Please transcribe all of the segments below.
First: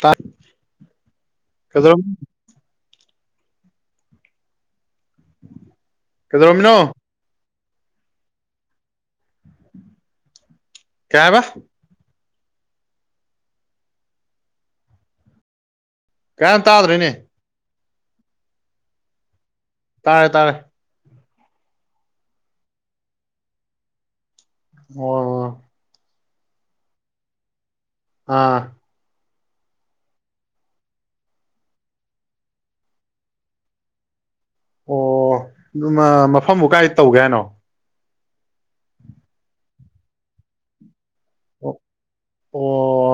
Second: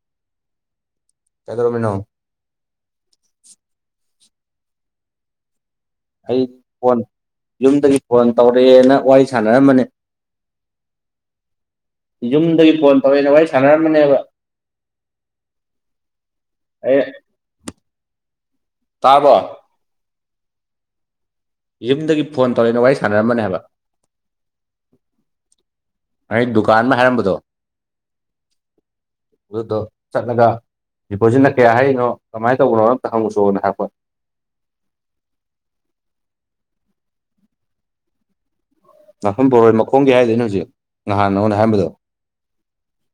ꯇꯥꯠ ꯀꯩꯗꯧꯔꯝꯃꯤꯅꯣ ꯑꯩ ꯀꯩꯗꯧꯔꯝꯃꯤꯅꯣ ꯐꯣꯟ ꯌꯨꯝꯗꯒꯤ ꯐꯣꯟ ꯇꯧꯔꯛꯑꯦꯅ ꯋꯥꯔꯤ ꯁꯥꯟꯅꯔꯝꯕꯅꯤ ꯀꯌꯥꯕ ꯌꯨꯝꯗꯒꯤ ꯐꯣꯟ ꯇꯧꯔꯛꯑꯦꯅ ꯋꯥꯔꯤ ꯁꯥꯟꯅꯔꯝꯕꯅꯦꯕ ꯀꯩ ꯍꯥꯏ ꯇꯥꯗ꯭ꯔꯦꯅꯦ ꯇꯥꯕꯣ ꯇꯥꯔꯦ ꯇꯥꯔꯦ ꯌꯨꯝꯗꯒꯤ ꯐꯣꯟ ꯇꯧꯔꯦꯏꯅ ꯋꯥꯔꯤ ꯁꯥꯟꯅꯔꯝꯕꯅꯦꯕ [unintelligible] ꯑꯩ ꯗꯨꯀꯥꯟ ꯑꯃ ꯍꯥꯏꯔꯝꯕꯗꯣ ꯑꯥ ꯑꯗꯨꯗꯣ ꯆꯠꯂꯒ ꯗꯤꯄꯣꯖꯤꯠꯅ ꯀꯌꯥ ꯍꯔꯤꯅꯣ ꯀꯃꯥꯏꯅ ꯇꯧꯕꯅꯣ ꯑꯝꯇꯪ ꯍꯪ ꯎꯁꯤ ꯍꯥꯏꯔꯛꯄ ꯑꯣ ꯗꯨꯃ ꯃꯐꯝꯕꯨ ꯀꯥꯏ ꯇꯧꯒꯦ ꯍꯥꯏꯅꯣ ꯅꯥꯛꯐꯝ ꯕꯣꯔꯣꯏ ꯃꯈꯣꯡꯒꯤ ꯍꯥꯏꯗꯣ ꯑꯩꯅ ꯍꯧꯖꯤꯛ ꯅꯍꯥꯟ ꯅꯉꯣꯟꯗ ꯑꯣ ꯍꯥꯏꯔꯝꯕꯗꯣ ꯑꯣ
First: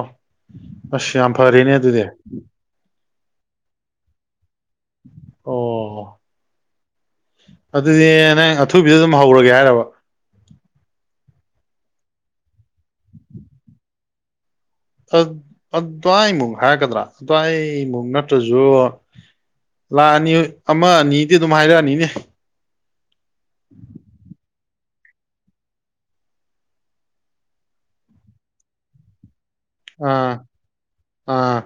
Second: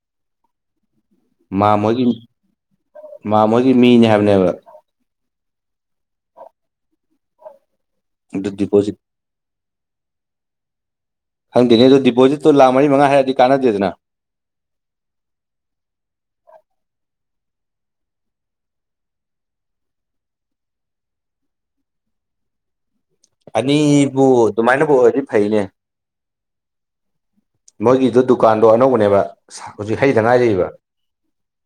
ꯑꯁ ꯌꯥꯝ ꯃꯥ ꯐꯔꯦꯅꯦ ꯑꯗꯨꯗꯤ ꯃꯣꯏꯒꯤ ꯃꯥ ꯃꯣꯏꯒꯤ ꯃꯤꯅꯦ ꯍꯥꯏꯕꯅꯦꯕ ꯑꯣ ꯑꯗꯨꯗꯤ ꯑꯗꯨ ꯅꯪ ꯑꯊꯨꯕꯤꯗ ꯗꯤꯄꯣꯖꯤꯠ ꯑꯗꯨꯝ ꯍꯧꯔꯒꯦ ꯍꯥꯏꯔꯕ ꯈꯪꯗꯦꯅꯦ ꯑꯗꯨ ꯗꯤꯄꯣꯖꯤꯠꯇꯨ ꯂꯥꯛ ꯃꯔꯤ ꯃꯉꯥ ꯍꯥꯏꯔꯛꯑꯗꯤ ꯀꯥꯟꯅꯗꯦꯗꯅ ꯑ ꯑꯗꯨꯋꯥꯏꯃꯨꯡ ꯍꯥꯏꯔꯛꯀꯗ꯭ꯔꯥ ꯑꯗꯨꯋꯥꯏ ꯃꯨꯛ ꯅꯠꯇ꯭ꯔꯁꯨ ꯂꯥꯛꯑꯅꯤ ꯑꯃ ꯑꯅꯤꯗꯤ ꯑꯗꯨꯝ ꯍꯥꯏꯔꯛꯑꯅꯤꯅꯦ ꯑꯅꯤꯕꯨ ꯑꯗꯨꯃꯥꯏꯅꯕꯨ ꯑꯣꯏꯔꯗꯤ ꯐꯩꯅꯦ ꯃꯣꯏꯒꯤꯗꯨ ꯗꯨꯀꯥꯟꯗꯣ ꯑꯅꯧꯕꯅꯦꯕ ꯍꯧꯖꯤꯛ ꯍꯩꯗ ꯑꯥ ꯉꯥꯏꯔꯤꯕ ꯑꯥ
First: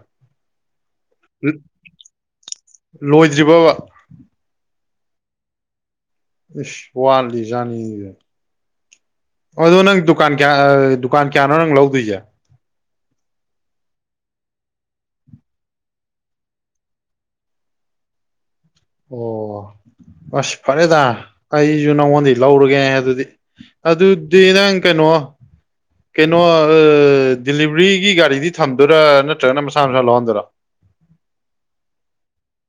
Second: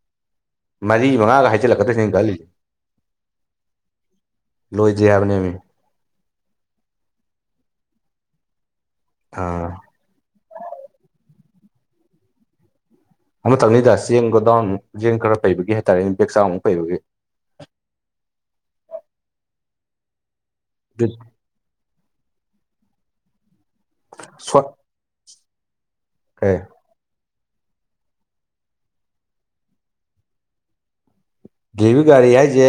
ꯃꯔꯤ ꯃꯉꯥꯒ ꯍꯥꯏꯖꯤꯜꯂꯛꯀꯗ꯭ꯔꯁꯤꯅꯤ ꯑꯩꯅ ꯈꯜꯂꯤꯁꯤ ꯂꯣꯏꯗ꯭ꯔꯤꯕꯕ ꯂꯣꯏꯗ꯭ꯔꯤ ꯍꯥꯏꯕꯅꯦꯃꯤ ꯏꯁ ꯋꯥꯠꯂꯤꯖꯥꯠꯅꯤꯗꯨꯗ ꯑꯥ ꯑꯗꯣ ꯅꯪ ꯗꯨ ꯗꯨꯀꯥꯟ ꯀꯌꯥ ꯑ ꯗꯨꯀꯥꯟ ꯀꯌꯥꯅꯣ ꯅꯪ ꯂꯧꯗꯣꯏꯖꯦ ꯑꯃꯇꯪꯅꯤꯗ ꯆꯦꯡ ꯒꯣꯗꯥꯎꯟ ꯃꯨꯛ ꯆꯦꯡ ꯈꯔ ꯄꯩꯕꯒꯤ ꯍꯥꯏꯇꯥꯔꯦꯅꯦ ꯕꯦꯛ ꯆꯥꯝꯃꯃꯨꯛ ꯄꯩꯕꯒꯤ ꯑꯣ ꯑꯁ ꯐꯔꯦꯗ ꯑꯩꯁꯨ ꯅꯉꯣꯟꯗꯤ ꯂꯧꯔꯒꯦ ꯑꯗꯨꯗꯤ ꯑꯗꯨꯗꯤ ꯁꯣꯠ ꯅꯪ ꯀꯩꯅꯣ ꯀꯩꯅꯣ ꯑ ꯑꯦ ꯗꯤꯂꯤꯕꯔꯤꯒꯤ ꯒꯥꯔꯤꯗꯤ ꯊꯝꯗꯣꯏꯔꯥ ꯅꯠꯇ꯭ꯔꯒꯅ ꯃꯁꯥ ꯃꯁꯥ ꯂꯧꯍꯟꯗꯣꯏꯔꯣ ꯒꯦꯍꯨ ꯒꯥꯔꯤ ꯍꯥꯏꯁꯦ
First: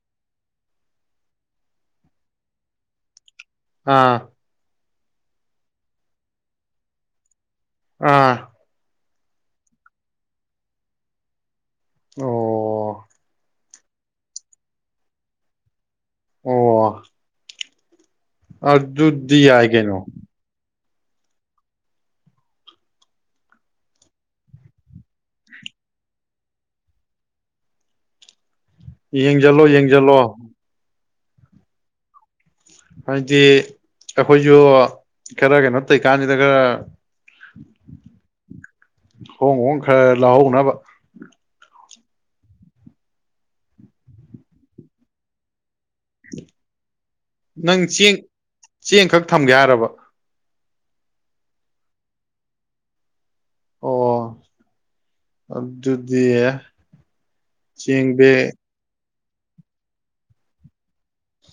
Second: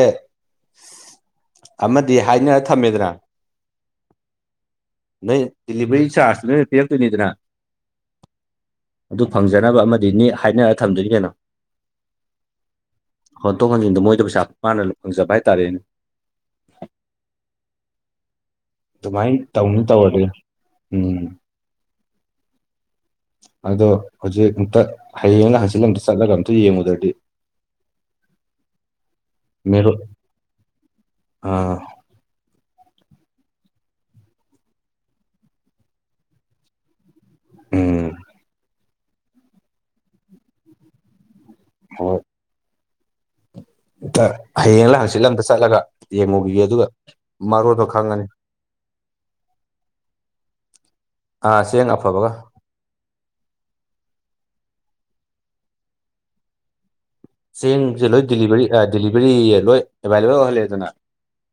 ꯑꯃꯗꯤ ꯍꯥꯏꯅꯔ ꯊꯝꯃꯦꯗꯅ ꯑꯥ ꯅꯣꯏ ꯗꯤꯂꯤꯕꯔꯤ ꯆꯥꯔꯁꯇꯤ ꯅꯣꯏꯅ ꯄꯤꯔꯛꯇꯣꯏꯅꯤꯗꯅ ꯑꯥ ꯑꯗꯨ ꯐꯪꯖꯅꯕ ꯑꯃꯗꯤꯅꯤ ꯍꯥꯏꯅꯔ ꯊꯝꯗꯣꯏꯅꯤ ꯀꯩꯅꯣ ꯑꯣ ꯍꯣꯟꯇꯣꯛ ꯍꯣꯟꯖꯤꯟꯗ ꯃꯣꯏꯗ ꯄꯩꯁꯥ ꯃꯥꯟꯅ ꯐꯪꯖꯕ ꯍꯥꯏꯇꯥꯔꯦꯅꯦ ꯑꯣ ꯑꯗꯨꯃꯥꯏꯅ ꯑꯗꯨꯗꯤ ꯌꯥꯏ ꯇꯧꯅꯤ ꯀꯩꯅꯣ ꯇꯧꯔꯒ ꯎꯝ ꯑꯗꯣ ꯍꯧꯖꯤꯛ ꯑꯝꯇ ꯍꯌꯦꯡꯂ ꯍꯡꯆꯤꯠꯂ ꯑꯝꯇ ꯆꯠꯂꯒ ꯑꯝꯇ ꯌꯦꯡꯉꯨꯗ꯭ꯔꯗꯤ [inaudible] ꯌꯦꯡꯖꯜꯂꯣ ꯃꯦꯔꯣ ꯌꯦꯡꯖꯜꯂꯣ ꯑꯥ ꯍꯥꯏꯗꯤ ꯑꯩꯈꯣꯏꯖꯨ ꯈꯔ ꯀꯩꯅꯣ ꯇꯧꯏꯀꯥꯟꯁꯤꯗ ꯈꯔ ꯎꯪ ꯍꯣꯡ ꯍꯣꯡ ꯈꯔ ꯂꯎꯍꯧꯅꯕꯥ ꯍꯣꯏ ꯍꯌꯦꯡꯂ ꯂꯥꯡꯆꯤꯠꯂꯗ ꯆꯠꯂꯒ ꯌꯦꯡꯉꯨꯈꯤꯒ ꯑꯗꯨꯒ ꯅꯪ ꯃꯔꯣꯟꯗꯣ ꯈꯪꯉꯅꯤ ꯆꯦꯡ ꯈꯛ ꯊꯝꯒꯦ ꯍꯥꯏꯔꯕ ꯑꯥ ꯆꯦꯡ ꯑꯐꯕꯒ ꯑꯣ ꯑꯗꯨꯗꯤ ꯆꯦꯡꯁꯦ ꯆꯦꯡ ꯂꯣꯏ ꯕꯦꯛ ꯗꯤꯂꯤꯚꯔꯤ ꯑ ꯗꯤꯂꯤꯚꯔꯤꯌꯦ ꯂꯣꯏ ꯑꯦꯕꯥꯏꯂꯦꯕꯜ ꯑꯣꯏꯍꯜꯂꯦꯗꯅ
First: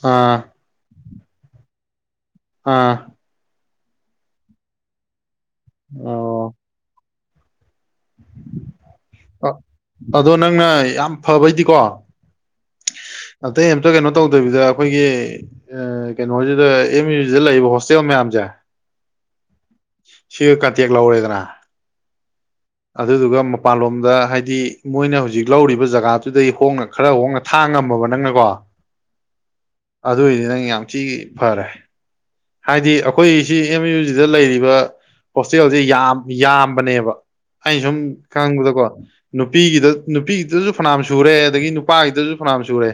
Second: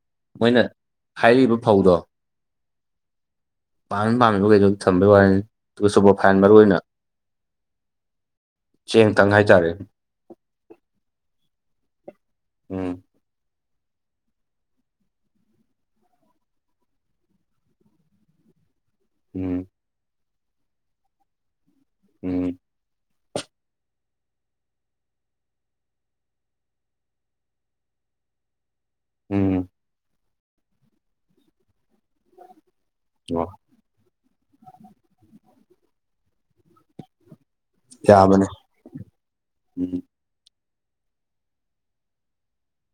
ꯑꯥ ꯃꯣꯏꯅ ꯍꯥꯏꯔꯤꯕ ꯐꯧꯗꯣ ꯑꯥ ꯄꯥꯝꯃꯤ ꯄꯥꯝꯃꯤꯕ ꯘꯩꯗꯣ ꯊꯝꯕꯩ ꯋꯥꯅꯤꯗ ꯇꯨꯒ ꯁꯨꯄꯔꯐꯥꯏꯟ ꯃꯔꯨ ꯑꯣ ꯑꯣꯏꯅ ꯆꯦꯡꯇꯪ ꯑ- ꯍꯥꯏꯇꯥꯔꯦ ꯑꯗꯣ ꯅꯪꯅ ꯌꯥꯝ ꯐꯕꯩꯗꯤꯀꯣ ꯎꯝ ꯑꯇꯩ ꯑꯝꯇ ꯀꯩꯅꯣ ꯇꯧꯗꯕꯤꯗ ꯑꯩꯈꯣꯏꯒꯤ ꯑꯦ ꯀꯩꯅꯣꯖꯤꯗ ꯑꯦꯝ ꯌꯨꯖꯤꯗ ꯂꯩꯔꯤꯕ ꯍꯣꯁꯇꯦꯜ ꯃꯌꯥꯝꯖꯦ ꯎꯝ ꯁꯤꯒ ꯀꯟꯇꯦꯛ ꯂꯧꯔꯦꯗꯅ ꯎꯝ ꯑꯗꯨꯗꯨꯒ ꯃꯄꯥꯟꯂꯣꯝꯗ ꯍꯥꯏꯗꯤ ꯃꯣꯏꯅ ꯍꯧꯖꯤꯛ ꯂꯧꯔꯤꯕ ꯖꯒꯥꯗꯨꯗꯩ ꯍꯣꯡꯅ ꯈꯔ ꯍꯣꯡꯅ ꯊꯥ ꯉꯝꯃꯕ ꯅꯪꯅꯀꯣ ꯎꯝ ꯑꯗꯨꯏꯗꯤ ꯅꯪ ꯌꯥꯝ ꯊꯤ ꯐꯔꯦ ꯍꯥꯏꯗꯤ ꯑꯈꯣꯏ ꯑꯣ ꯁꯤ ꯑꯦꯝ ꯌꯨꯖꯤꯗ ꯂꯩꯔꯤꯕ ꯍꯣꯁꯇꯦꯜꯖꯦ ꯌꯥꯝ ꯌꯥꯝꯕꯅꯦꯕ ꯑꯩꯅ ꯁꯨꯝ ꯌꯥꯕꯅꯦ ꯈꯪꯕꯗꯀꯣ ꯅꯨꯄꯤꯒꯤꯗ ꯎꯝ ꯅꯨꯄꯤꯒꯤꯗꯖꯨ ꯐꯅꯥꯝ ꯁꯨꯔꯦ ꯑꯗꯒꯤ ꯅꯨꯄꯥꯒꯤꯗꯁꯨ ꯐꯅꯥꯝ ꯁꯨꯔꯦ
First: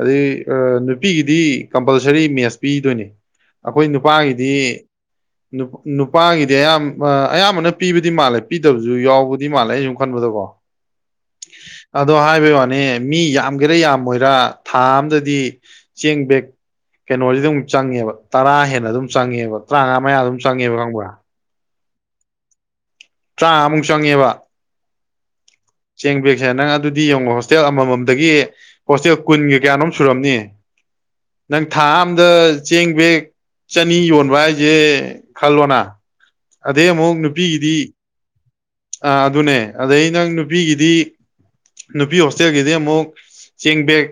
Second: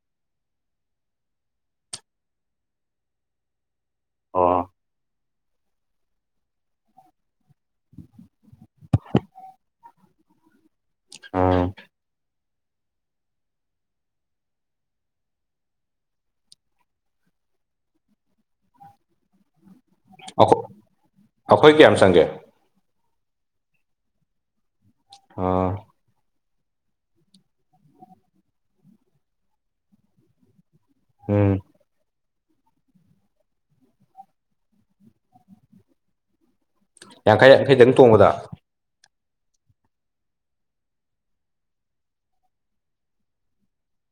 ꯑꯗꯩ ꯑꯥ ꯅꯨꯄꯤꯒꯤꯗꯤ ꯀꯝꯄꯜꯁꯔꯤ ꯃꯦꯁ ꯄꯤꯗꯣꯏꯅꯦ ꯑꯩꯈꯣꯏ ꯅꯨꯄꯥꯒꯤꯗꯤ ꯑꯣ ꯅꯨꯄꯥꯒꯤꯗꯤ ꯑꯌꯥꯝ ꯑꯌꯥꯝ ꯑꯅꯝꯕꯅ ꯄꯤꯕꯗꯤ ꯃꯥꯜꯂꯦ ꯄꯤꯗꯕꯁꯨ ꯌꯥꯎꯕꯗꯤ ꯃꯥꯜꯂꯦ ꯑꯩꯅ ꯁꯨꯝ ꯈꯟꯕꯗꯀꯣ ꯎꯝ ꯑꯗꯣ ꯍꯥꯏꯕ ꯋꯥꯅꯤ ꯃꯤ ꯌꯥꯝ ꯒꯦꯔꯥ ꯌꯥꯝꯃꯣꯏꯔꯥ ꯊꯥ ꯑꯝꯗꯗꯤ ꯆꯦꯡ ꯕꯦꯛ ꯀꯩꯅꯣꯖꯤꯗꯨꯝ ꯆꯪꯉꯦꯕ ꯇꯔꯥ ꯍꯦꯟꯅ ꯑꯗꯨꯝ ꯆꯪꯉꯦꯕ ꯇ꯭ꯔꯥꯉꯥ ꯃꯌꯥ ꯑꯗꯨꯝ ꯆꯪꯉꯦꯕ ꯈꯪꯕ꯭ꯔꯥ ꯑꯩꯈꯣꯏ ꯀꯌꯥꯝ ꯆꯪꯒꯦ ꯇ꯭ꯔꯥꯉꯥꯃꯨꯛ ꯆꯪꯉꯦꯕꯥ ꯑꯥ ꯆꯦꯡ ꯕꯦꯛꯁꯦ ꯅꯪ ꯑꯗꯨꯗꯤ ꯌꯦꯡꯉꯣ ꯍꯣꯁꯇꯦꯜ ꯑꯃꯃꯝꯗꯒꯤ ꯍꯣꯁꯇꯦꯜ ꯀꯨꯟꯒ ꯀꯌꯥꯅꯣꯝ ꯁꯨꯔꯝꯅꯤ ꯎꯝ ꯅꯪ ꯊꯥ ꯑꯝꯗ ꯆꯦꯡ ꯕꯦꯛ ꯆꯅꯤ ꯌꯣꯟꯕ ꯍꯥꯏꯖꯦ ꯈꯜꯂꯣꯅ ꯑꯗꯩ ꯑꯃꯨꯛ ꯌꯥꯡꯈꯩ ꯅꯨꯄꯤꯒꯤꯗꯤ ꯌꯥꯡꯈꯩꯗꯪ ꯇꯣꯡꯕꯗ ꯑꯥ ꯑꯗꯨꯅꯦ ꯑꯗꯩ ꯅꯪ ꯅꯨꯄꯤꯒꯤꯗꯤ ꯅꯨꯄꯤ ꯍꯣꯁꯇꯦꯜꯒꯤꯗꯤ ꯑꯃꯨꯛ ꯆꯦꯡ ꯕꯦꯛ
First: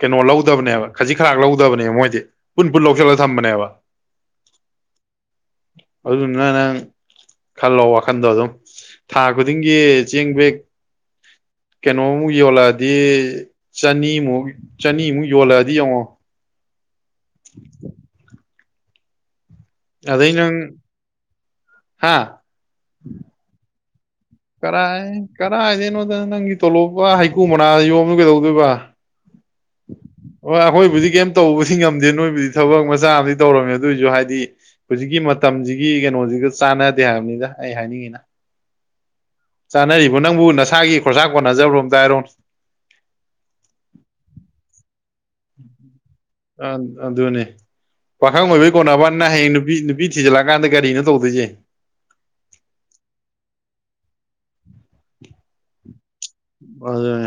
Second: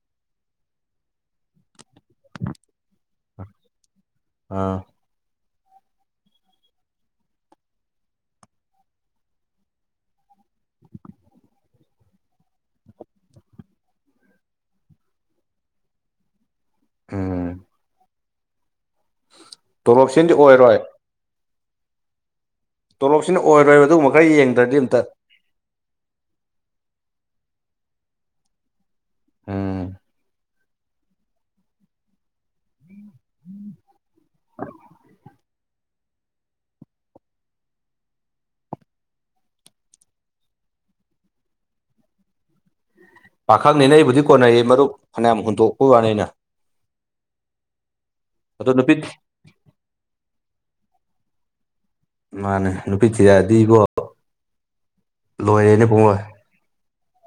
ꯀꯩꯅꯣ ꯂꯧꯗꯕꯅꯦꯕ ꯈꯖꯤꯛ ꯈꯔ ꯂꯧꯗꯕꯅꯦꯕ ꯃꯣꯏꯗꯤ ꯄꯨꯟ ꯄꯨꯟ ꯂꯧꯁꯤꯜꯂꯒ ꯊꯝꯕꯅꯦꯕ ꯑꯥ ꯑꯗꯨꯗꯨꯅ ꯅꯪ ꯈꯜꯂꯣ ꯋꯥꯈꯟꯗꯣ ꯑꯗꯨꯝ ꯊꯥ ꯈꯨꯗꯤꯡꯒꯤ ꯆꯦꯡ ꯕꯦꯛ ꯀꯩꯅꯣꯃꯨꯛ ꯌꯣꯜꯂꯛꯑꯗꯤ ꯆꯅꯤꯃꯨꯛ ꯆꯅꯤꯃꯨꯛ ꯌꯣꯜꯂꯛꯑꯗꯤ ꯌꯦꯡꯉꯣ ꯎꯝ [inaudible] ꯑꯗꯩ ꯇꯣꯂꯣꯞꯁꯤꯅꯗꯤ ꯅꯪ ꯑꯣꯏꯔꯣꯏ ꯍꯥ ꯇꯣꯂꯣꯞꯁꯤꯅ ꯑꯣꯏꯔꯣꯏꯕ ꯑꯗꯨꯒꯨꯝ ꯀꯔꯥꯏ ꯀꯔꯥꯏꯗꯩꯅꯣꯗ ꯅꯪꯒꯤ ꯇꯣꯂꯣꯞꯀꯥ ꯍꯩꯀꯨ ꯃꯅꯥꯗ ꯌꯣꯝꯕꯗꯣ ꯀꯩꯗꯧꯗꯣꯏꯕ ꯎꯝ ꯍꯣꯏ ꯑꯩꯈꯣꯏꯕꯨꯗꯤ ꯀꯩꯝ ꯇꯧꯕꯗꯤ ꯉꯝꯗꯦ ꯅꯣꯏꯕꯨꯗꯤ ꯊꯕꯛ ꯃꯥ ꯆꯥꯝꯃꯗꯤ ꯇꯧꯔꯝꯅꯦ ꯑꯗꯨꯏꯖꯨ ꯍꯥꯏꯗꯤ ꯍꯨꯖꯤꯛꯀꯤ ꯃꯇꯝꯖꯤ ꯃꯤ ꯀꯩꯅꯣꯖꯤꯒ ꯆꯥꯟꯅꯗꯦ ꯍꯥꯏꯕꯅꯤꯗ ꯑꯩ ꯍꯥꯏꯅꯤꯡꯉꯤꯅ ꯆꯥꯅꯔꯤꯕ ꯅꯪꯕꯨ ꯅꯁꯥꯒꯤ ꯈꯣꯔꯁꯥ ꯀꯣꯟꯅꯖꯕꯔꯣ ꯑꯃꯇꯥ ꯍꯥꯏꯔꯣ ꯄꯥꯈꯪꯅꯤꯅ ꯑꯩꯕꯨꯗꯤ ꯀꯣꯟꯅꯩꯌꯦ ꯃꯔꯨꯞ ꯐꯅꯌꯥꯝ ꯍꯨꯟꯗꯣꯛꯄ ꯋꯥꯅꯤ ꯑꯩꯅ ꯑꯗꯨꯅꯦ ꯄꯥꯈꯪ ꯑꯗꯣ ꯑꯣꯏꯕꯩ ꯅꯨꯄꯤ ꯀꯣꯟꯅꯕ ꯋꯥꯅꯤ ꯍꯌꯦꯡ ꯅꯨꯄꯤ ꯅꯨꯄꯤ ꯅꯨꯄꯤ ꯊꯤꯖꯤꯜꯂꯑꯀꯥꯟꯗ ꯀꯔꯤꯅꯣ ꯇꯧꯗꯣꯏꯖꯦ ꯃꯥꯅꯦ ꯅꯨꯄꯤ ꯊꯤꯖꯜꯂꯗꯤꯀꯣ ꯂꯣꯏꯔꯦꯅꯦ ꯄꯨꯡꯂꯣꯏ ꯑꯗꯨꯅꯦ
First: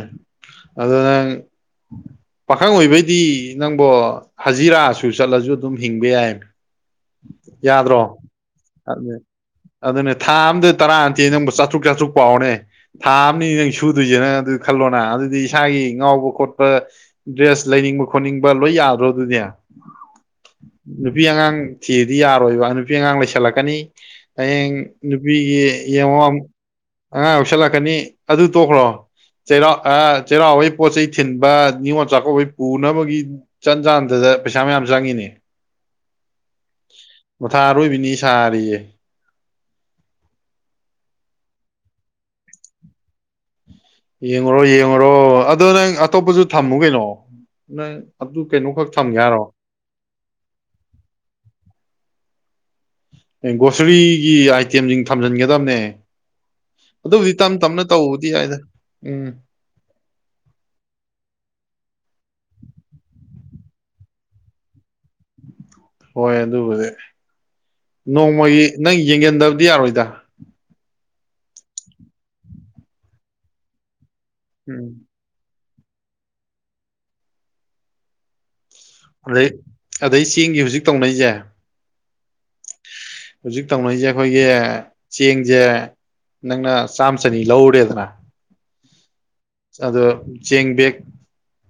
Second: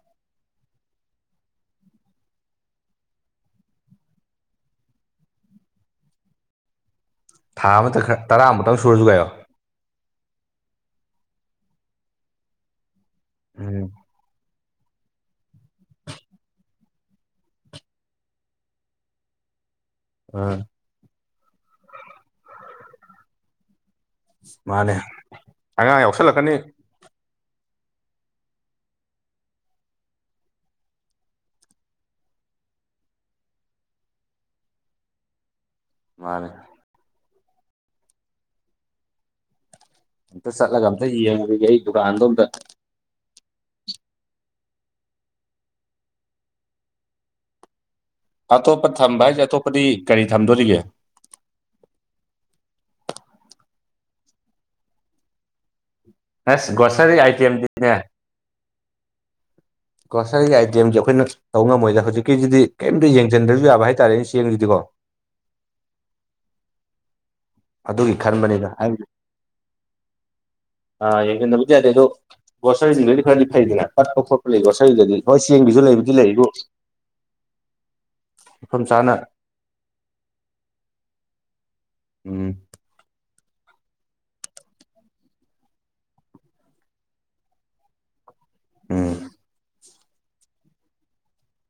ꯑꯗꯨ ꯅꯪ ꯄꯥꯈꯪ ꯑꯣꯏꯕꯩꯗꯤ ꯅꯪꯕꯣ ꯍꯖꯤꯔꯥꯁꯨ ꯆꯠꯂꯖꯨ ꯑꯗꯨꯝ ꯍꯤꯡꯕ ꯌꯥꯏ ꯊꯥ ꯌꯥꯗ꯭ꯔꯣ ꯑꯃꯇ ꯈꯔ ꯇꯔꯥꯃꯨꯛꯇꯪ ꯁꯨꯔꯖꯨ ꯀꯥꯏꯌꯣ ꯑꯗꯨꯅꯦ ꯊꯥ ꯑꯝꯗ ꯇꯔꯥ ꯅꯠꯇꯦ ꯅꯪꯕꯨ ꯆꯥꯇ꯭ꯔꯨꯛ ꯆꯥꯇ꯭ꯔꯨꯛ ꯄꯥꯎꯅꯦ ꯊꯥ ꯑꯃꯅꯤ ꯅꯪ ꯎꯝ ꯁꯨꯗꯣꯏꯖꯦ ꯅꯪ ꯑꯗꯨ ꯈꯜꯂꯣꯅ ꯑꯗꯨꯗꯤ ꯏꯁꯥꯒꯤ ꯉꯥꯎꯕ ꯈꯣꯠꯄ ꯗ꯭ꯔꯦꯁ ꯂꯩꯅꯤꯡꯕ ꯈꯣꯠꯅꯤꯡꯕ ꯂꯣꯏ ꯌꯥꯗ꯭ꯔꯣ ꯑꯗꯨꯗꯤ ꯑ ꯅꯨꯄꯤ ꯑꯉꯥꯡ ꯊꯤꯔꯗꯤ ꯌꯥꯔꯣꯏꯕ ꯅꯨꯄꯤ ꯑꯉꯥꯡ ꯂꯩꯁꯜꯂꯛꯀꯅꯤ ꯍꯌꯦꯡ ꯃꯥꯅꯦ ꯅꯨꯄꯤꯒꯤ ꯑꯉꯥꯡ ꯌꯦꯡꯉꯣ ꯌꯥꯎꯁꯜꯂꯛꯀꯅꯤ ꯑꯉꯥꯡ ꯌꯥꯎꯁꯜꯂꯛꯀꯅꯤ ꯑꯗꯨ ꯇꯣꯛꯈ꯭ꯔꯣ ꯆꯩꯔꯥꯎ ꯑ ꯆꯩꯔꯥꯎꯕꯩ ꯄꯣꯠ ꯆꯩ ꯊꯤꯟꯕ ꯅꯤꯉꯣꯜ ꯆꯥꯛꯀꯧꯕꯩ ꯄꯨꯅꯕꯒꯤ ꯆꯟ ꯆꯥꯟꯗꯗ ꯄꯩꯁꯥ ꯃꯌꯥꯝ ꯆꯪꯉꯤꯅꯦ ꯃꯥꯅꯦ ꯃꯣꯊꯥ ꯑꯔꯣꯏꯕꯤꯅꯤ ꯁꯥꯔꯤꯖꯦ ꯑꯝꯇ ꯆꯠꯂꯒ ꯑꯝꯇ ꯌꯦꯡꯉꯨꯨꯒꯤꯒꯦ ꯑꯩ ꯗꯨꯀꯥꯟꯗꯣ ꯑꯝꯇ ꯌꯦꯡꯉꯨꯔꯣ ꯌꯦꯡꯉꯨꯔꯣ ꯑꯗꯣ ꯅꯪ ꯑꯇꯣꯞꯄꯖꯨ ꯊꯝꯃꯨ ꯀꯩꯅꯣ ꯅꯪ ꯑꯗꯨ ꯀꯩꯅꯣꯈꯛ ꯊꯝꯒꯦ ꯍꯥꯏꯔꯣ [unintelligible] ꯗꯤ ꯀꯔꯤ ꯊꯝꯗꯣꯔꯤꯒꯦ ꯑꯦ ꯒ꯭ꯔꯣꯁꯔꯤꯒꯤ ꯑꯥꯏꯇꯦꯝꯖꯤꯡ ꯊꯝꯖꯟꯒꯗꯝꯅꯦ ꯑꯁ ꯒ꯭ꯔꯣꯁꯔꯤ ꯑꯗꯨꯕꯨꯗꯤ ꯇꯝ ꯇꯝꯅ ꯑꯥꯏꯇꯦꯝꯗꯤꯅꯦ ꯇꯧꯕꯗꯤ ꯌꯥꯏꯗ ꯎꯝ ꯒ꯭ꯔꯣꯁꯔꯤꯒꯤ ꯑꯥꯏꯇꯦꯝꯖꯦ ꯑꯩꯈꯣꯏꯅ ꯇꯧꯕ ꯉꯥꯝꯃꯣꯏꯗ ꯍꯧꯖꯤꯛꯀꯤꯁꯤꯗꯤ ꯀꯔꯤꯝꯇ ꯌꯦꯡꯁꯤꯟꯗ꯭ꯔꯁꯨ ꯌꯥꯕ ꯍꯥꯏꯇꯥꯔꯦꯅꯦ ꯆꯦꯡꯁꯤꯗꯤꯀꯣ ꯍꯣꯏ ꯑꯗꯨꯕꯨꯗꯤ ꯑꯗꯨꯒꯤ ꯅꯣꯡꯃꯒꯤ ꯈꯟꯕꯅꯤꯗ ꯍꯥꯏꯕꯗꯤ ꯅꯪ ꯌꯦꯡꯖꯟꯗꯕꯗꯤ ꯌꯥꯔꯣꯏꯗ ꯑꯥ ꯌꯦꯡꯖꯟꯗꯕꯨꯗꯤ ꯌꯥꯗꯦ ꯑꯗꯣ ꯒꯣꯁꯔꯤꯁꯤꯡꯗꯨꯗꯩꯗꯤ ꯈꯔꯗꯤ ꯐꯩꯗꯅ ꯄꯠꯄ ꯈꯣꯠꯄ ꯂꯩ ꯎꯝ ꯒꯣꯁꯔꯤꯗꯗꯤ ꯍꯣꯏ ꯆꯦꯡꯒꯤꯖꯨ ꯂꯩꯕꯨꯗꯤ ꯂꯩꯕꯨ ꯆꯥꯅ ꯑꯗꯩ ꯑꯗꯩ ꯆꯦꯡꯒꯤ ꯍꯧꯖꯤꯛ ꯇꯧꯅꯩꯖꯦ ꯎꯝ ꯍꯧꯖꯤꯛ ꯇꯧꯅꯩꯖꯦ ꯑꯩꯈꯣꯏꯒꯤ ꯆꯦꯡꯖꯦ ꯅꯪꯅ ꯆꯥꯝ ꯆꯅꯤ ꯂꯧꯔꯨꯔꯦꯗꯅ ꯎꯝ ꯑꯗꯨ ꯆꯦꯡ ꯕꯦꯛ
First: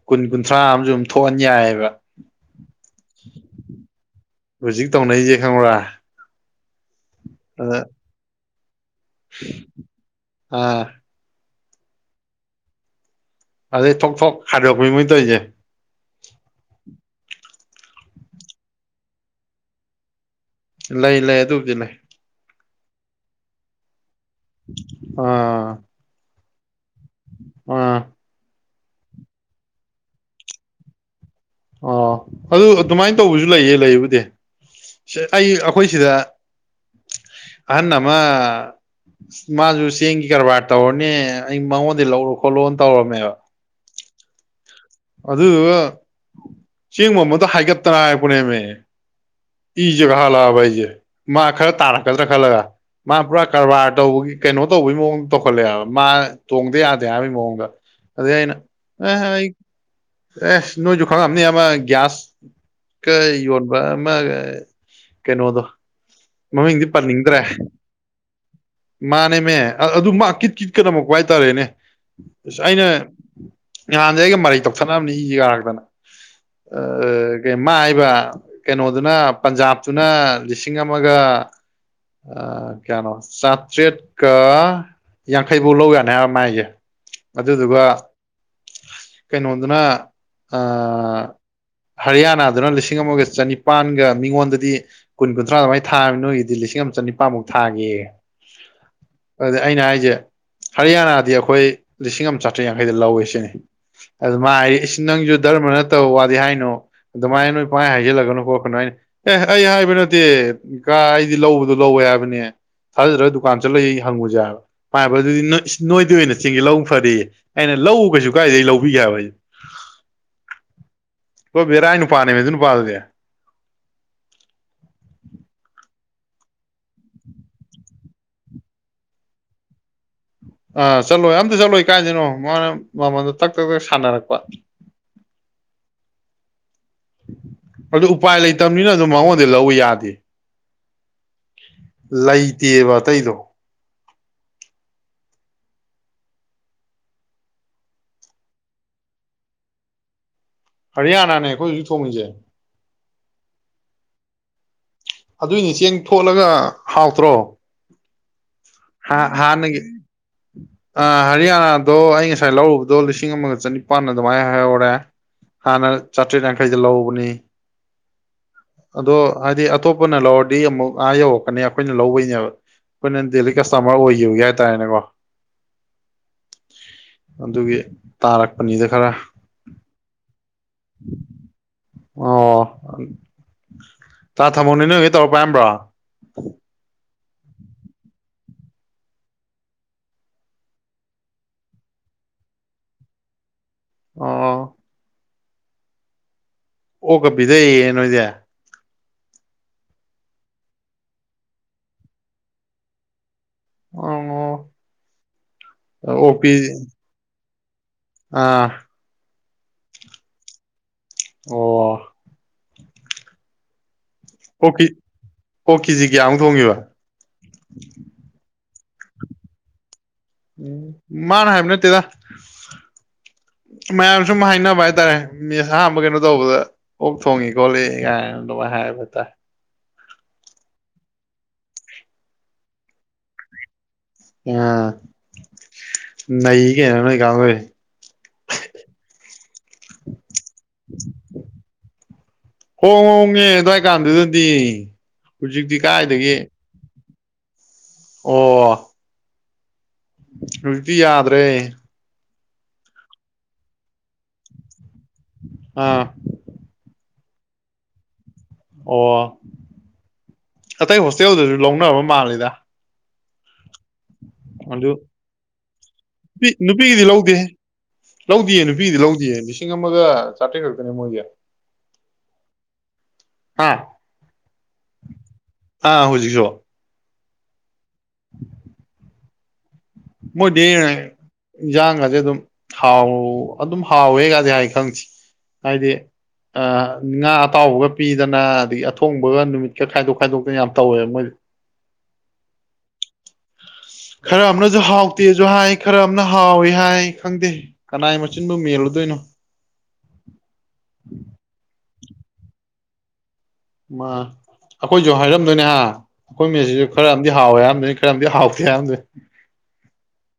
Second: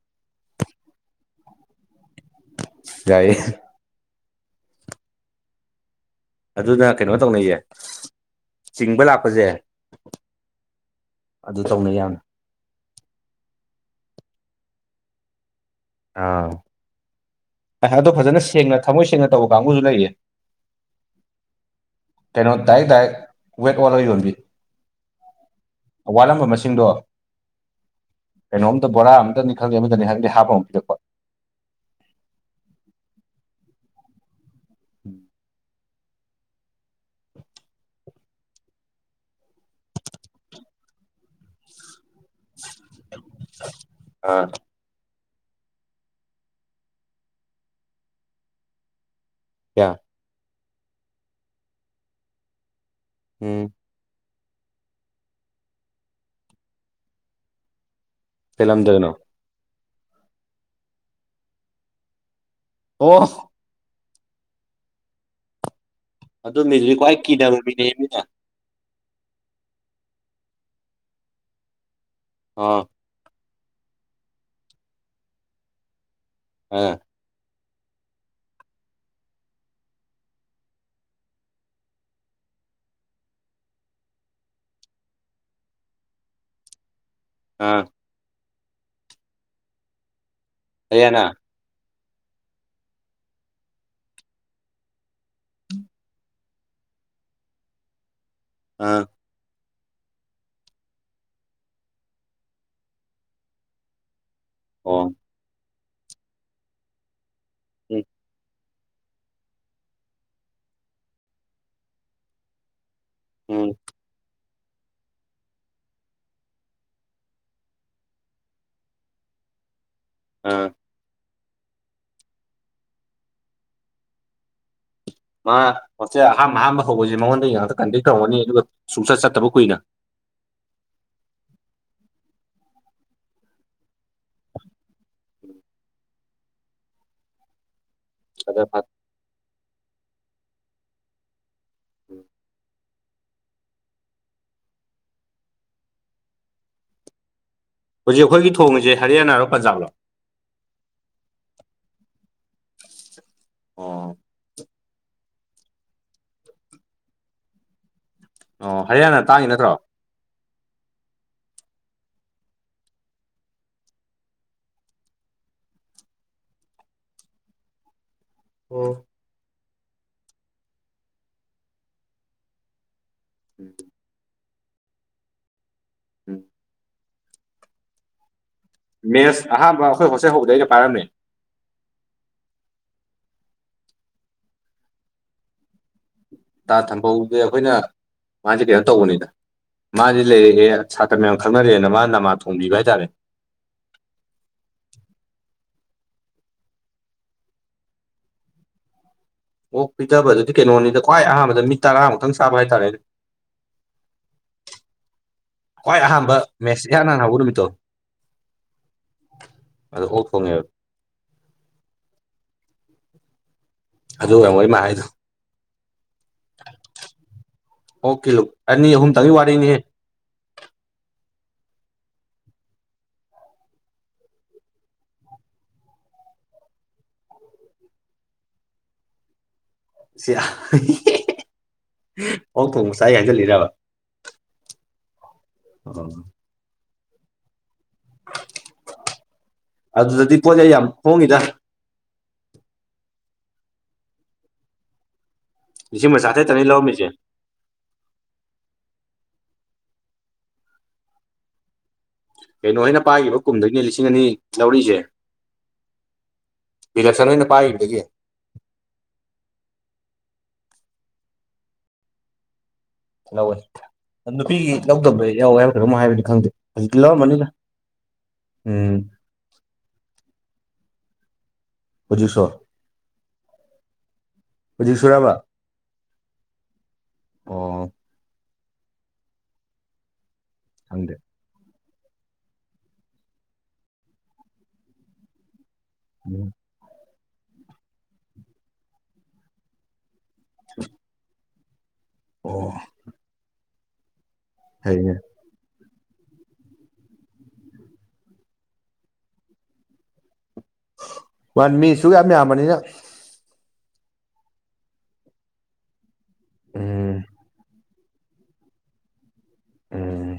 ꯀꯨꯟ ꯀꯨꯟꯊ꯭ꯔꯥ ꯑꯃꯖꯨ ꯑꯗꯨꯝ ꯊꯣꯛꯍꯟ ꯌꯥꯏꯕ ꯌꯥꯏꯌꯦ ꯍꯧꯖꯤꯛ ꯇꯧꯅꯩꯖꯦ ꯈꯪꯕ꯭ꯔꯥ ꯑꯗꯨꯅ ꯀꯩꯅꯣ ꯇꯧꯅꯩꯌꯦ ꯑꯗ ꯆꯤꯡꯕ ꯂꯥꯛ ꯑꯥ ꯑꯗꯨ ꯇꯧꯅꯩ ꯌꯥꯝ ꯑꯗꯩ ꯊꯣꯛ ꯊꯣꯛ ꯈꯥꯏꯗꯣꯛꯄꯤ ꯃꯣꯏ ꯇꯧꯏꯖꯦ ꯑꯥ ꯑꯗꯣ ꯐꯖꯅ ꯁꯦꯡꯅ ꯊꯝꯃꯣꯏ ꯁꯦꯡꯅ ꯇꯧꯕ ꯀꯥꯡꯕꯨꯖꯨ ꯂꯩꯌꯦ ꯂꯩ ꯂꯩ ꯑꯗꯨꯕꯨꯗꯤ ꯂꯩ ꯀꯩꯅꯣ ꯗꯥꯏꯔꯦꯛ ꯗꯥꯥꯏꯔꯦꯛ ꯋꯦꯠ ꯑꯣꯜꯂ ꯌꯣꯟꯕꯤ ꯑꯥ ꯋꯥꯠꯂꯝꯕ ꯃꯁꯤꯡꯗꯣ ꯑ ꯀꯩꯅꯣꯝꯇ ꯕꯣꯔꯥ ꯑꯝꯇꯅꯤ ꯈꯪꯗꯦ ꯑꯃꯗꯅꯤ ꯈꯪꯗꯦ ꯍꯥꯞꯄ ꯑꯃꯨꯛ ꯄꯤꯔꯛꯄ ꯑꯣ ꯑꯗꯨ ꯑꯗꯨꯃꯥꯏꯟ ꯇꯧꯕꯖꯨ ꯂꯩꯌꯦ ꯂꯩꯕꯨꯗꯤ ꯁꯦ ꯑꯩ ꯑꯩꯈꯣꯏ ꯁꯤꯗ ꯑꯍꯟ ꯑꯃ ꯃꯥꯖꯨ ꯆꯦꯡꯒꯤ ꯀꯔꯕꯥꯔ ꯇꯧꯔꯅꯤ ꯑꯩ ꯃꯉꯣꯟꯗꯩ ꯂꯧꯔꯣ ꯈꯣꯠꯂꯣꯅ ꯇꯧꯔꯝꯃꯦꯕ ꯑꯥ ꯑꯗꯨꯗꯨꯒ ꯆꯦꯡ ꯃꯃꯟꯗꯣ ꯍꯥꯏꯒꯠꯇꯅ ꯍꯥꯏꯔꯛꯄꯅꯦꯃꯦ ꯀꯌꯥ ꯏꯖꯦ ꯀꯥꯈꯠꯂꯛꯑꯕ ꯑꯩꯖꯦ ꯃꯥ ꯈꯔ ꯇꯥꯔꯛꯀꯗ꯭ꯔꯥ ꯈꯜꯂꯒ ꯃꯥ ꯄꯨꯔꯥ ꯎꯝ ꯀꯔꯕꯥꯔ ꯇꯧꯕꯒꯤ ꯀꯩꯅꯣ ꯇꯧꯕꯒꯤ ꯃꯑꯣꯡꯗ ꯇꯧꯈꯠꯂꯛꯑꯦꯕ ꯃꯥ ꯇꯣꯡꯗ ꯌꯥꯗꯦ ꯍꯥꯏꯕꯩ ꯃꯑꯣꯡꯗ ꯑꯗꯨꯗꯩ ꯑꯩꯅ ꯀꯩ ꯂꯝꯗꯅꯣ ꯑꯦ [unintelligible] ꯑꯩ ꯑꯦꯁ ꯅꯣꯏꯖꯨ ꯈꯪꯉꯝꯅꯤ ꯑꯃ ꯒ꯭ꯌꯥꯁ ꯀ ꯑꯣ ꯌꯣꯟ ꯕ ꯑꯃ ꯀꯩꯅꯣꯗꯣ ꯑꯗꯨ ꯃꯃꯤꯡꯗꯤ ꯃꯤꯁꯨ ꯀ꯭ꯋꯥꯏ ꯀꯤꯗꯕ ꯃꯤꯅꯦ ꯃꯤꯅ ꯃꯥꯅꯦꯅꯦ ꯑꯗꯨ ꯃꯥ ꯀꯤꯠ ꯀꯤꯠꯀꯗꯝꯃꯛꯄ ꯍꯥꯏꯇꯥꯔꯦꯅꯦ ꯑꯁ ꯑꯣ ꯑꯩꯅ ꯅꯍꯥꯟꯗꯩ ꯑꯩꯒ ꯃꯔꯩ ꯇꯧꯊꯠꯅꯕꯅꯤꯁꯤ ꯀꯔꯛꯇꯅ ꯑ ꯑꯥ [inaudible] ꯀ ꯃꯥꯏꯕ ꯀꯩꯅꯣꯗꯨꯅ ꯄꯟꯖꯥꯕꯇꯨꯅ ꯂꯤꯁꯤꯡ ꯑꯃꯒ ꯑ ꯀꯌꯥꯅꯣ ꯆꯇ꯭꯭ꯔꯦꯠ ꯀ ꯌꯥꯡꯈꯩꯐꯧ ꯂꯧ ꯌꯥꯅꯤ ꯍꯥꯏꯕ ꯃꯥꯏꯁꯦ ꯑꯗꯨꯗꯨꯒ ꯑꯥ ꯩꯅ ꯑꯣꯏꯗꯅ ꯑ ꯑꯌꯥꯅ ꯍꯔꯤꯌꯥꯅꯥꯗꯨꯅ ꯂꯤꯁꯤꯡ ꯑꯃꯒ ꯆꯅꯤꯄꯥꯟꯒ ꯃꯤꯉꯣꯟꯗꯗꯤ ꯀꯨꯟ ꯀꯨꯟꯊ꯭ꯔꯥ ꯑꯗꯨꯃꯥꯏ ꯊꯥꯃꯤ ꯅꯣꯏꯒꯤꯗꯤ ꯂꯤꯁꯤꯡ ꯑꯃ ꯆꯅꯤꯄꯥꯟꯃꯨꯛ ꯊꯥꯒꯦ ꯑꯥ ꯑꯗꯨꯗ ꯑꯩꯅ ꯍꯥꯏꯁꯦ ꯍꯔꯤꯌꯥꯅꯥꯗꯤ ꯑꯩꯈꯣꯏ ꯂꯤꯁꯤꯡ ꯑꯃ ꯆꯥꯇ꯭ꯔꯦꯠ ꯌꯥꯡꯈꯩꯗ ꯂꯧꯋꯦ ꯁꯤꯅꯤ ꯑꯗꯨ ꯃꯥ ꯍꯥꯏ ꯏ ꯑꯣ ꯎꯝ ꯅꯪꯁꯨ ꯙꯔꯃ ꯅꯠꯇꯕ ꯋꯥꯗꯤ ꯍꯥꯏꯅꯣ ꯑꯗꯨꯃꯥꯏꯅ ꯅꯣꯏ ꯄꯥꯡꯑꯥꯏ ꯍꯥꯏꯖꯤꯜꯂꯒꯅꯨꯀꯣ ꯀꯩꯅꯣꯥꯏꯅ ꯑꯦꯍ ꯑꯩ ꯍꯥꯏꯕ ꯅꯠꯇꯦ ꯀꯥ ꯑꯩꯗꯤ ꯂꯧꯕꯗꯣ ꯂꯧꯋꯦ ꯍꯥꯏꯕꯅꯦ ꯊꯥꯖꯗ꯭ꯔ ꯗꯨꯀꯥꯟ ꯎꯝ ꯆꯠꯂ ꯑꯩ ꯍꯪꯉꯨꯁꯦ ꯍꯥꯏꯕ ꯄꯥꯏꯕ ꯑꯗꯨꯗꯤ ꯅꯣꯏꯗꯤ ꯑꯣꯏꯅ ꯆꯤꯡꯉꯦ ꯂꯧꯅ ꯐꯔꯌꯦ ꯑꯩꯅ ꯂꯧ ꯀꯩꯁꯨ ꯀꯥꯏꯗꯒꯤꯩ ꯂꯧ ꯕꯤ ꯀꯌꯥ ꯎꯝ ꯍꯣꯏ ꯕꯦꯔꯥꯏ ꯅꯨꯄꯥꯥꯅꯦꯃꯦ ꯑꯗꯨ ꯅꯨꯄꯥꯗꯨꯗꯤ ꯃꯥ ꯃꯦ ꯑꯍꯥꯝ ꯑꯍꯥꯝꯕ ꯍꯧꯕꯁꯦ ꯃꯉꯣꯟꯗ ꯉꯥꯛꯇ ꯀꯟꯗꯦꯛ ꯇꯧꯉꯅꯤ ꯑꯗꯨꯒ ꯁꯨꯡꯆꯠ ꯆꯠꯇꯕ ꯀꯨꯏꯅ ꯑ ꯆꯠꯂꯣꯏ ꯑꯝꯇ ꯆꯠꯂꯣꯏ ꯀꯥꯏꯁꯤꯅꯣ ꯃꯥꯅ ꯃꯃꯟꯗ ꯇꯛ ꯇꯛ ꯇꯛ ꯁꯥꯟꯅꯔꯛꯄꯥ ꯎꯝ ꯑꯗꯨ ꯎꯄꯥꯏ ꯑꯗ ꯂꯩꯇꯕꯅꯤꯅ ꯑꯗꯨꯝ ꯃꯉꯣꯟꯗ ꯂꯧꯕ ꯌꯥꯗꯦ ꯂꯩꯇꯦꯕ ꯑꯇꯩꯗꯣ ꯍꯧꯖꯤꯛ ꯑꯩꯈꯣꯏꯒꯤ ꯊꯣꯡꯉꯁꯦ ꯍꯔꯤꯌꯥꯅꯥꯔꯣ ꯄꯟꯖꯥꯕꯔꯣ ꯍꯔꯤꯌꯥꯅꯥꯅꯦ ꯑꯩꯈꯣꯏ ꯍꯧꯖꯤꯛ ꯊꯣꯡꯉꯤꯁꯦ ꯑꯣ ꯑꯗꯨꯏꯅꯤ ꯆꯦꯡ ꯊꯣꯠꯂꯒ ꯍꯥꯎꯇ꯭ꯔꯣ ꯑꯣ ꯍꯔꯤꯌꯥꯅꯥ ꯇꯥꯡꯉꯤ ꯅꯠꯇ꯭ꯔꯣ ꯍꯥꯟꯅꯒꯤ ꯎꯝ ꯑ ꯍꯔꯤꯌꯥꯅꯥꯗꯣ ꯑꯩ ꯉꯁꯥꯏ ꯂꯧꯔꯨꯕꯗꯣ ꯂꯤꯁꯤꯡ ꯑꯃꯒ ꯆꯅꯤꯄꯥꯟ ꯑꯗꯨꯃꯥꯏꯅ ꯍꯥꯏꯍꯧꯔꯦ ꯍꯥꯟꯅ ꯆꯥꯇ꯭ꯔꯦꯠ ꯌꯥꯡꯈꯩꯗ ꯂꯧꯕꯅꯤ ꯑꯣ ꯑꯗꯣ ꯍꯥꯏꯗꯤ ꯑꯇꯣꯞꯄꯅ ꯂꯧꯔꯗꯤ ꯑꯃꯨꯛ ꯑꯥ ꯌꯧꯔꯛꯀꯅꯤ ꯑꯩꯈꯣꯏꯅ ꯂꯧꯕꯩꯅꯦꯕ ꯑꯩꯈꯣꯏꯅ ꯗꯦꯂꯤ ꯀꯁꯇꯃꯔ ꯑꯣꯏꯈꯤꯕꯒꯒꯤ ꯍꯥꯏꯇꯥꯔꯦꯅꯦꯀꯣ ꯎꯝ ꯑꯗꯨꯒꯤ ꯇꯥꯔꯛ ꯃꯦꯠꯁ ꯑꯍꯥꯟꯕ ꯑꯩꯈꯣꯏ ꯍꯣꯁꯛ ꯍꯧꯕꯗꯩꯒ ꯄꯥꯏꯔꯝꯃꯦ ꯑꯣ ꯆꯥ ꯊꯝꯃꯣꯅꯤ ꯅꯣꯏ ꯍꯦꯛ ꯇꯧꯔ ꯄꯥꯏꯝꯕ꯭ꯔꯣ ꯇꯥ ꯊꯝꯐꯧꯁꯦ ꯑꯩꯈꯣꯏꯅ ꯃꯥꯁꯦ ꯀꯩꯅꯣ ꯇꯧꯕꯅꯤꯅ ꯃꯥꯗꯤ ꯂꯩꯔꯛꯑꯦ ꯁꯥꯇ꯭ꯔ ꯃꯌꯥꯝ ꯈꯪꯅꯔꯑꯦꯅ ꯃꯥ ꯅꯃꯥ ꯊꯣꯡꯕꯤꯕ ꯍꯥꯏꯇꯥꯔꯦ ꯑꯣ ꯑꯣ ꯀꯕꯤꯗꯣꯏ ꯌꯦꯅꯣ ꯏꯗꯌꯥ [inaudible] ꯑꯣꯛ ꯄꯤꯗꯕꯗꯨꯗꯤ ꯀꯩꯅꯣꯅꯤꯗ ꯈ꯭ꯋꯥꯏ ꯑꯍꯥꯟꯕꯗ ꯃꯤ ꯇꯔꯥꯃꯨꯛꯇꯪ ꯁꯥꯥꯕ ꯍꯥꯏꯇꯥꯔꯦ ꯑꯣ ꯈ꯭ꯋꯥꯏ ꯑꯍꯥꯟꯕ ꯑꯣꯛ ꯄꯤ ꯃꯦꯠꯁ ꯏꯍꯥꯟ ꯍꯥꯟꯅꯥ ꯍꯧꯕꯅꯨꯃꯤꯠꯇꯣ ꯑꯥ [inaudible] ꯑꯗ ꯑꯣꯛ ꯊꯣꯡꯉꯦꯕ ꯑꯣ ꯑꯗꯨ ꯑꯣꯏꯔꯝ ꯃꯣꯏ ꯏꯃ ꯍꯥꯏꯗꯣ ꯑꯣ ꯀꯦꯖꯤ ꯀꯌꯥꯃꯨꯛ ꯊꯣꯡꯉꯦꯕ ꯀꯤꯂꯣ ꯑꯅꯤ ꯑꯍꯨꯝ ꯇꯪꯒꯤ ꯋꯥ ꯋꯥꯔꯤꯔꯅꯤ ꯎꯝ ꯃꯥꯅ ꯍꯥꯏꯕ ꯅꯠꯇꯦꯗ ꯎ [inaudible] ꯃꯌꯥꯝ ꯁꯨꯝ ꯍꯥꯏꯅꯕ ꯍꯥꯏꯇꯥꯔꯦ ꯃꯤ ꯑꯍꯥꯟꯕ ꯀꯩꯅꯣ ꯇꯧꯕꯗꯥ ꯑꯣꯛ ꯊꯣꯡꯉꯤ ꯈꯣꯂꯤ ꯀꯥꯏ ꯑꯗꯨꯃꯥꯏ ꯍꯥꯏꯕꯠꯇ ꯁꯤ ꯍꯣꯛ ꯊꯣꯡ ꯃꯁꯥꯏ ꯍꯥꯏꯖꯤꯜꯂꯤꯔꯕ ꯑꯥ ꯑꯣ ꯅꯩ ꯀꯩꯅꯣ ꯅꯣꯏ ꯀꯥꯡꯒꯨꯖꯤ ꯑꯗꯨ ꯑꯗꯨꯗꯤ ꯄꯣꯖ ꯌꯥꯝ ꯍꯣꯡꯉꯤꯗ ꯍꯣꯡ ꯍꯣꯡꯉꯦ ꯑꯗꯨꯋꯥꯏ ꯀꯥꯟꯗꯨꯗꯗꯤ ꯍꯧꯖꯤꯛꯇꯤ ꯀꯥꯏꯗꯒꯤ ꯃ ꯂꯧ ꯃꯤꯁꯦ ꯑꯣ ꯍꯧꯖꯤ ꯇꯤꯌꯥꯗ꯭ꯔꯦ ꯀꯩꯅꯣ ꯑꯩꯅ ꯄꯥꯏꯈꯤꯕ ꯀꯨꯝꯗꯒꯤꯅ ꯂꯤꯁꯤꯡ ꯑꯅꯤ ꯂꯧꯔꯤꯖꯦ ꯑꯥ ꯕꯤꯂꯞꯁꯟ ꯍꯣꯏꯅ ꯄꯥꯏꯒꯤꯕꯗꯒꯤ ꯑꯣ ꯑꯇꯩ ꯍꯣꯁꯇꯦꯜꯗꯁꯨ ꯂꯧꯅꯕ ꯃꯥꯜꯂꯤꯗꯥ ꯂꯧꯋꯦ ꯅꯨꯄꯤꯒꯤ ꯑꯗꯨ ꯂꯧꯗꯕ ꯌꯥꯎꯋꯦ ꯍꯥꯏꯕꯔ ꯀꯩꯅꯣꯝ ꯍꯥꯏꯕꯅꯤ ꯈꯪꯗꯦ ꯅꯨꯄꯤ ꯍꯧꯖꯤꯛꯇꯤ ꯅꯨꯄꯤꯒꯤꯗꯤ ꯂꯧꯗꯦ ꯂꯧꯔꯝꯃꯅꯤꯗ ꯂꯧꯗꯤꯌꯦ ꯅꯨꯄꯤꯒꯤꯗꯤ ꯎꯝ ꯂꯧꯗꯤꯌꯦ ꯂꯤꯁꯤꯡ ꯑꯃꯒ ꯆꯥꯇ꯭ꯔꯦꯠ ꯈꯛꯇꯅꯦ ꯃꯣꯏꯒꯤ ꯍꯧꯖꯤ ꯁꯨ ꯍꯥ ꯍꯧꯖꯤ ꯁꯨꯔꯕ ꯑꯥ ꯍꯧꯖꯤꯛꯁꯨ ꯑꯣ ꯃꯣꯏ ꯗꯤ ꯈꯪꯗꯦ ꯏꯟꯁꯥꯡꯒꯁꯦ ꯑꯗꯨꯝ ꯍꯥꯎ ꯑꯗꯨꯝ ꯍꯥꯎꯋꯦꯒꯗꯤ ꯍꯥꯏ ꯈꯪꯗꯦ ꯍꯥꯏꯗꯤ ꯎꯝ ꯉꯥ ꯑꯇꯥꯎꯕꯒ ꯄꯤꯗꯅ ꯑꯗꯒꯤ ꯑꯊꯣꯡꯕꯒ ꯅꯨꯃꯤꯠꯀ ꯈꯥꯏꯗꯣꯛ ꯈꯥꯏꯗꯣꯛꯇꯅ ꯌꯥꯝ ꯇꯧꯋꯦꯕ ꯃꯣꯏ ꯑꯣ ꯈꯔ ꯑꯃꯅꯁꯨ ꯐꯩꯅꯦ ꯍꯥꯎꯇꯦ ꯖꯨ ꯍꯥꯏ ꯈꯔ ꯑꯃꯅ ꯍꯥꯎꯋꯤ ꯍꯥꯏ ꯈꯪꯗꯦ ꯀꯅꯥꯏ ꯃꯆꯤꯟꯕꯨ ꯃꯦꯜꯂꯨꯗꯣꯏꯅꯣ ꯋꯥꯟ ꯃꯤꯁꯨꯨꯛ ꯌꯥꯝ ꯌꯥꯝꯕꯅꯤꯅ ꯃꯥ ꯑꯩꯈꯣꯏꯁꯨ ꯍꯥꯏꯔꯝꯗꯣꯏꯅꯦꯍꯤ ꯑꯩꯈꯣꯏ ꯃꯦꯁꯤꯁꯨ ꯈꯔ ꯎꯝ ꯑꯃꯗꯤ ꯍꯥꯎꯋꯦ ꯍꯥꯏꯔꯝꯗꯣꯏꯅꯤ ꯈꯔꯝꯗꯤ ꯍꯥꯥꯎꯇꯦ ꯍꯥꯏꯝꯗꯣꯏ ꯎꯝ